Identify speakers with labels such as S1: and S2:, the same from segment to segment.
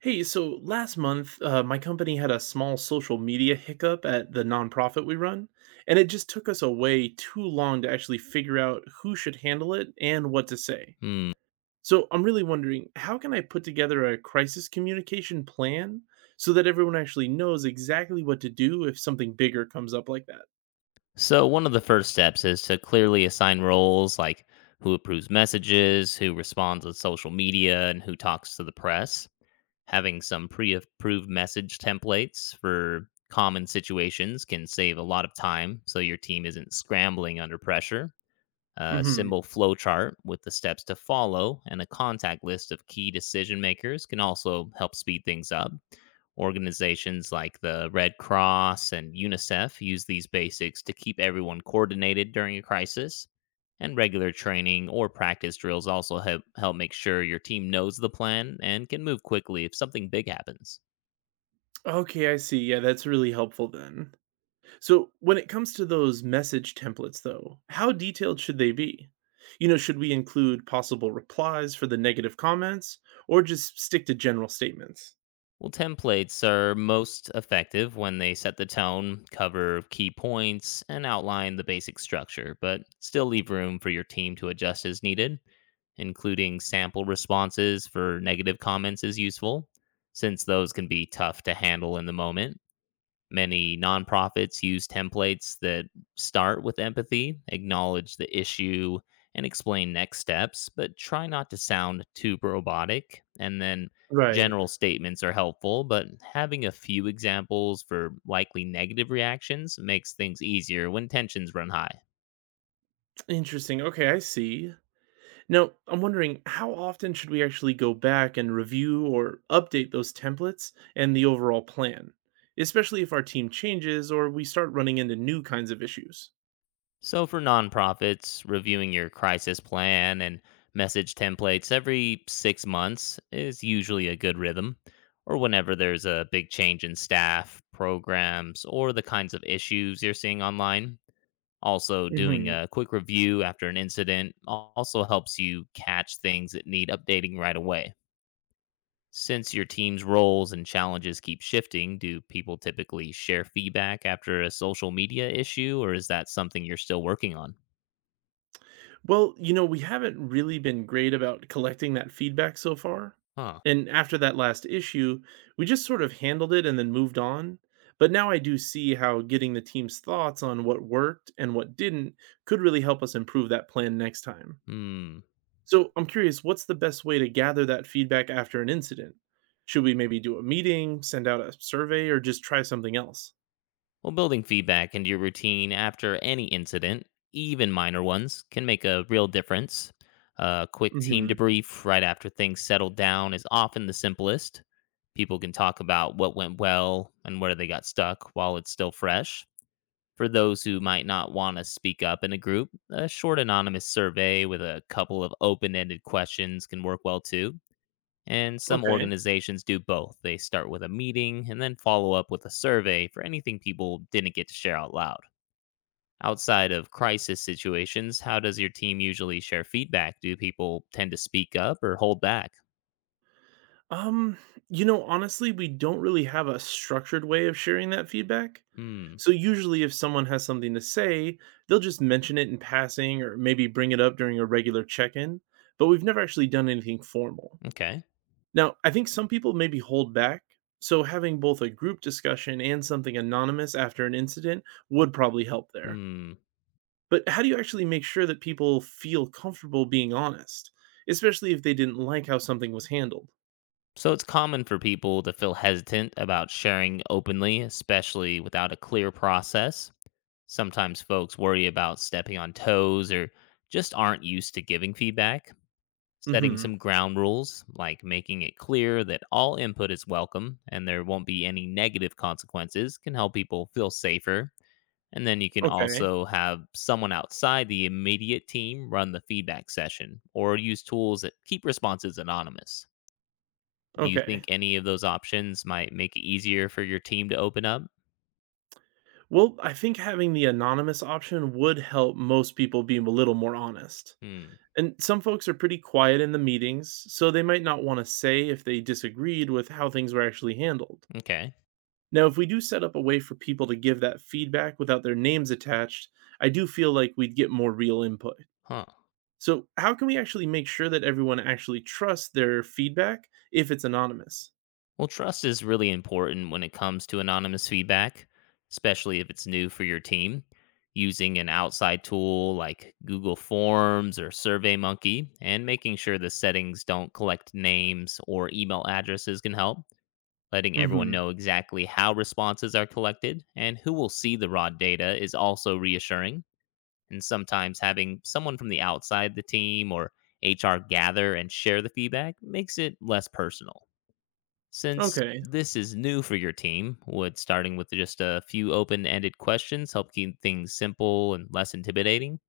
S1: Hey, so last month, my company had a small social media hiccup at the nonprofit we run, and it just took us a way too long to actually figure out who should handle it and what to say.
S2: Hmm.
S1: So I'm really wondering, how can I put together a crisis communication plan so that everyone actually knows exactly what to do if something bigger comes up like that?
S2: So, one of the first steps is to clearly assign roles like who approves messages, who responds on social media, and who talks to the press. Having some pre approved message templates for common situations can save a lot of time so your team isn't scrambling under pressure. A
S1: hmm
S2: symbol flowchart with the steps to follow and a contact list of key decision makers can also help speed things up. Organizations like the Red Cross and UNICEF use these basics to keep everyone coordinated during a crisis, and regular training or practice drills also help make sure your team knows the plan and can move quickly if something big happens.
S1: Okay, I see. Yeah, that's really helpful then. So, when it comes to those message templates, though, how detailed should they be? You know, should we include possible replies for the negative comments or just stick to general statements?
S2: Well, templates are most effective when they set the tone, cover key points, and outline the basic structure, but still leave room for your team to adjust as needed. Including sample responses for negative comments is useful, since those can be tough to handle in the moment. Many nonprofits use templates that start with empathy, acknowledge the issue, and explain next steps, but try not to sound too robotic. And then
S1: Right.
S2: general statements are helpful, but having a few examples for likely negative reactions makes things easier when tensions run high.
S1: Interesting. Okay, I see. Now, I'm wondering, how often should we actually go back and review or update those templates and the overall plan, especially if our team changes or we start running into new kinds of issues?
S2: So, for nonprofits, reviewing your crisis plan and message templates every 6 months is usually a good rhythm, or whenever there's a big change in staff, programs, or the kinds of issues you're seeing online. Also, doing a quick review after an incident also helps you catch things that need updating right away. Since your team's roles and challenges keep shifting, do people typically share feedback after a social media issue, or is that something you're still working on?
S1: Well, we haven't really been great about collecting that feedback so far.
S2: Huh.
S1: And after that last issue, we just sort of handled it and then moved on. But now I do see how getting the team's thoughts on what worked and what didn't could really help us improve that plan next time.
S2: Hmm.
S1: So I'm curious, what's the best way to gather that feedback after an incident? Should we maybe do a meeting, send out a survey, or just try something else?
S2: Well, building feedback into your routine after any incident, even minor ones, can make a real difference. A quick team
S1: hmm
S2: debrief right after things settle down is often the simplest. People can talk about what went well and where they got stuck while it's still fresh. For those who might not want to speak up in a group, a short anonymous survey with a couple of open ended questions can work well too. And some
S1: Okay.
S2: organizations do both. They start with a meeting and then follow up with a survey for anything people didn't get to share out loud. Outside of crisis situations, how does your team usually share feedback? Do people tend to speak up or hold back?
S1: Um, you know, honestly, we don't really have a structured way of sharing that feedback.
S2: Hmm,
S1: So usually if someone has something to say, they'll just mention it in passing or maybe bring it up during a regular check-in, but we've never actually done anything formal.
S2: okay.
S1: Now, I think some people maybe hold back, so having both a group discussion and something anonymous after an incident would probably help there.
S2: Hmm.
S1: But how do you actually make sure that people feel comfortable being honest, especially if they didn't like how something was handled?
S2: So it's common for people to feel hesitant about sharing openly, especially without a clear process. Sometimes folks worry about stepping on toes or just aren't used to giving feedback. Setting
S1: Mhm.
S2: some ground rules, like making it clear that all input is welcome and there won't be any negative consequences, can help people feel safer. And then you can
S1: Okay.
S2: also have someone outside the immediate team run the feedback session or use tools that keep responses anonymous. Do you
S1: Okay.
S2: think any of those options might make it easier for your team to open up?
S1: Well, I think having the anonymous option would help most people be a little more honest.
S2: Hmm.
S1: And some folks are pretty quiet in the meetings, so they might not want to say if they disagreed with how things were actually handled.
S2: Okay.
S1: Now, if we do set up a way for people to give that feedback without their names attached, I do feel like we'd get more real input.
S2: Huh.
S1: So, how can we actually make sure that everyone actually trusts their feedback if it's anonymous?
S2: Well, trust is really important when it comes to anonymous feedback, especially if it's new for your team. Using an outside tool like Google Forms or SurveyMonkey and making sure the settings don't collect names or email addresses can help. Letting everyone
S1: Mhm.
S2: know exactly how responses are collected and who will see the raw data is also reassuring. And sometimes having someone from the outside the team or HR gather and share the feedback makes it less personal. Since
S1: Okay.
S2: this is new for your team, would starting with just a few open ended questions help keep things simple and less intimidating?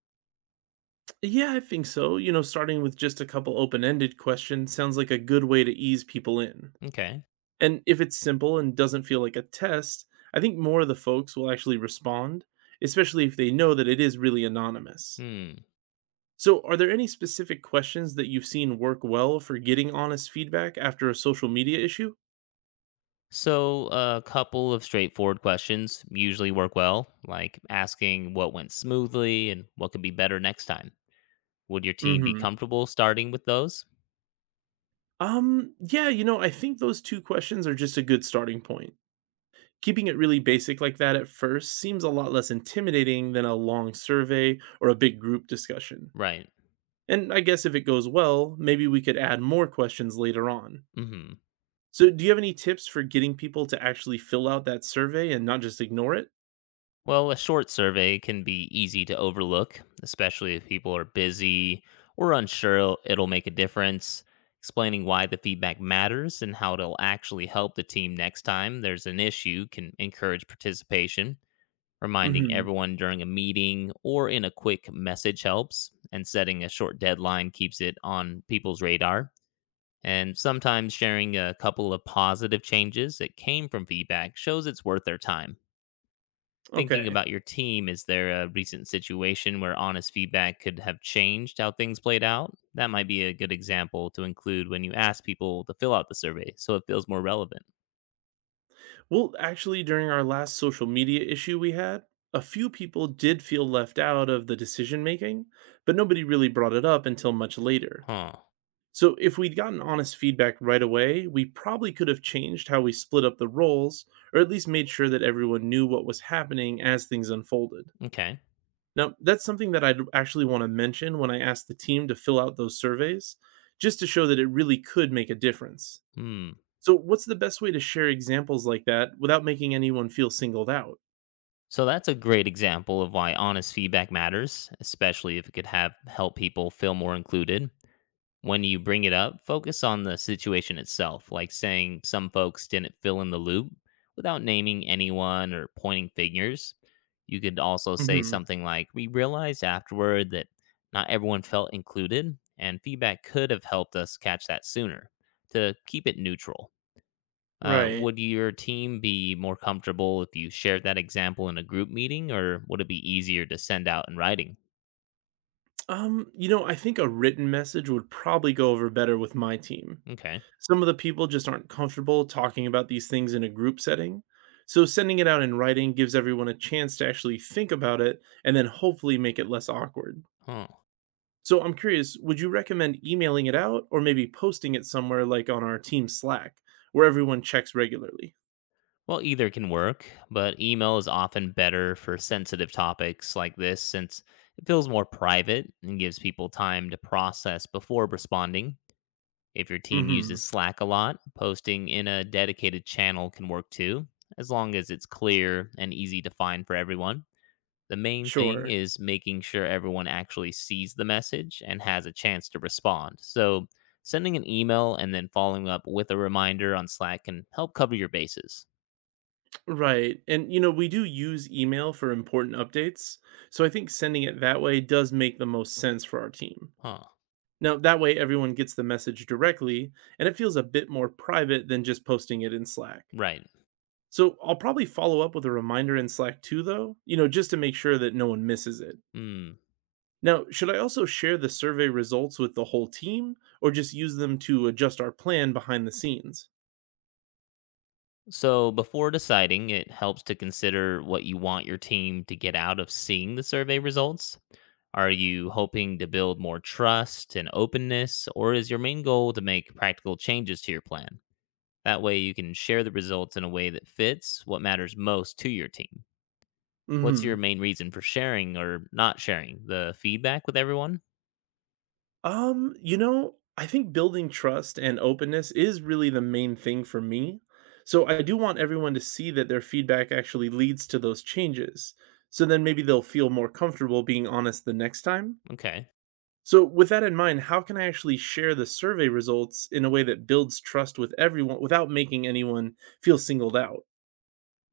S1: Yeah, I think so. You know, starting with just a couple open ended questions sounds like a good way to ease people in.
S2: Okay.
S1: And if it's simple and doesn't feel like a test, I think more of the folks will actually respond, especially if they know that it is really anonymous.
S2: Hmm.
S1: So, are there any specific questions that you've seen work well for getting honest feedback after a social media issue?
S2: So, a couple of straightforward questions usually work well, like asking what went smoothly and what could be better next time. Would your team be
S1: hmm
S2: comfortable starting with those?
S1: Yeah, you know, I think those two questions are just a good starting point. Keeping it really basic like that at first seems a lot less intimidating than a long survey or a big group discussion.
S2: Right.
S1: And I guess if it goes well, maybe we could add more questions later on.
S2: Mm hmm.
S1: So, do you have any tips for getting people to actually fill out that survey and not just ignore it?
S2: Well, a short survey can be easy to overlook, especially if people are busy or unsure it'll make a difference. Explaining why the feedback matters and how it'll actually help the team next time there's an issue can encourage participation. Reminding
S1: hmm
S2: everyone during a meeting or in a quick message helps, and setting a short deadline keeps it on people's radar. And sometimes sharing a couple of positive changes that came from feedback shows it's worth their time thinking
S1: Okay.
S2: about your team, is there a recent situation where honest feedback could have changed how things played out? That might be a good example to include when you ask people to fill out the survey so it feels more relevant.
S1: Well, actually, during our last social media issue we had, a few people did feel left out of the decision making, but nobody really brought it up until much later.
S2: Huh.
S1: So, if we'd gotten honest feedback right away, we probably could have changed how we split up the roles, or at least made sure that everyone knew what was happening as things unfolded.
S2: Okay.
S1: Now, that's something that I'd actually want to mention when I asked the team to fill out those surveys, just to show that it really could make a difference.
S2: Hmm.
S1: So, what's the best way to share examples like that without making anyone feel singled out?
S2: So that's a great example of why honest feedback matters, especially if it could have help people feel more included. When you bring it up, focus on the situation itself, like saying some folks didn't fill in the loop without naming anyone or pointing fingers. You could also say
S1: hmm
S2: something like, we realized afterward that not everyone felt included, and feedback could have helped us catch that sooner to keep it neutral. Uh,
S1: Right.
S2: would your team be more comfortable if you shared that example in a group meeting, or would it be easier to send out in writing?
S1: You know, I think a written message would probably go over better with my team.
S2: Okay.
S1: Some of the people just aren't comfortable talking about these things in a group setting, so sending it out in writing gives everyone a chance to actually think about it and then hopefully make it less awkward.
S2: Huh.
S1: So I'm curious, would you recommend emailing it out or maybe posting it somewhere like on our team Slack where everyone checks regularly?
S2: Well, either can work, but email is often better for sensitive topics like this since it feels more private and gives people time to process before responding. If your team uses
S1: hmm
S2: Slack a lot, posting in a dedicated channel can work too, as long as it's clear and easy to find for everyone. The main thing
S1: Sure.
S2: is making sure everyone actually sees the message and has a chance to respond. So, sending an email and then following up with a reminder on Slack can help cover your bases.
S1: Right. And, you know, we do use email for important updates. So I think sending it that way does make the most sense for our team.
S2: Huh.
S1: Now, that way everyone gets the message directly, and it feels a bit more private than just posting it in Slack.
S2: Right.
S1: So I'll probably follow up with a reminder in Slack too, though, you know, just to make sure that no one misses it.
S2: Mm.
S1: Now, should I also share the survey results with the whole team or just use them to adjust our plan behind the scenes?
S2: So, before deciding, it helps to consider what you want your team to get out of seeing the survey results. Are you hoping to build more trust and openness, or is your main goal to make practical changes to your plan? That way, you can share the results in a way that fits what matters most to your team. What's your
S1: Hmm.
S2: main reason for sharing or not sharing the feedback with everyone?
S1: You know, I think building trust and openness is really the main thing for me. So I do want everyone to see that their feedback actually leads to those changes. So then maybe they'll feel more comfortable being honest the next time.
S2: Okay.
S1: So with that in mind, how can I actually share the survey results in a way that builds trust with everyone without making anyone feel singled out?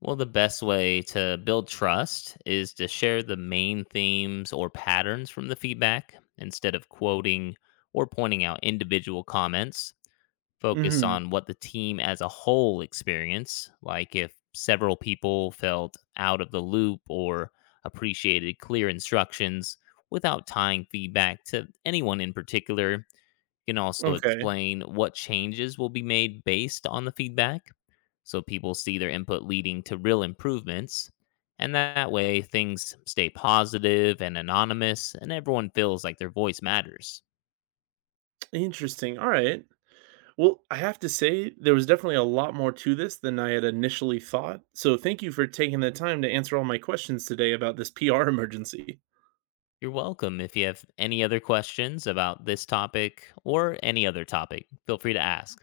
S2: Well, the best way to build trust is to share the main themes or patterns from the feedback instead of quoting or pointing out individual comments. Focus
S1: Mhm.
S2: on what the team as a whole experienced, like if several people felt out of the loop or appreciated clear instructions without tying feedback to anyone in particular can also
S1: Okay.
S2: explain what changes will be made based on the feedback so people see their input leading to real improvements. And that way, things stay positive and anonymous, and everyone feels like their voice matters.
S1: Interesting. All right. Well, I have to say, there was definitely a lot more to this than I had initially thought. So, thank you for taking the time to answer all my questions today about this PR emergency.
S2: You're welcome. If you have any other questions about this topic or any other topic, feel free to ask.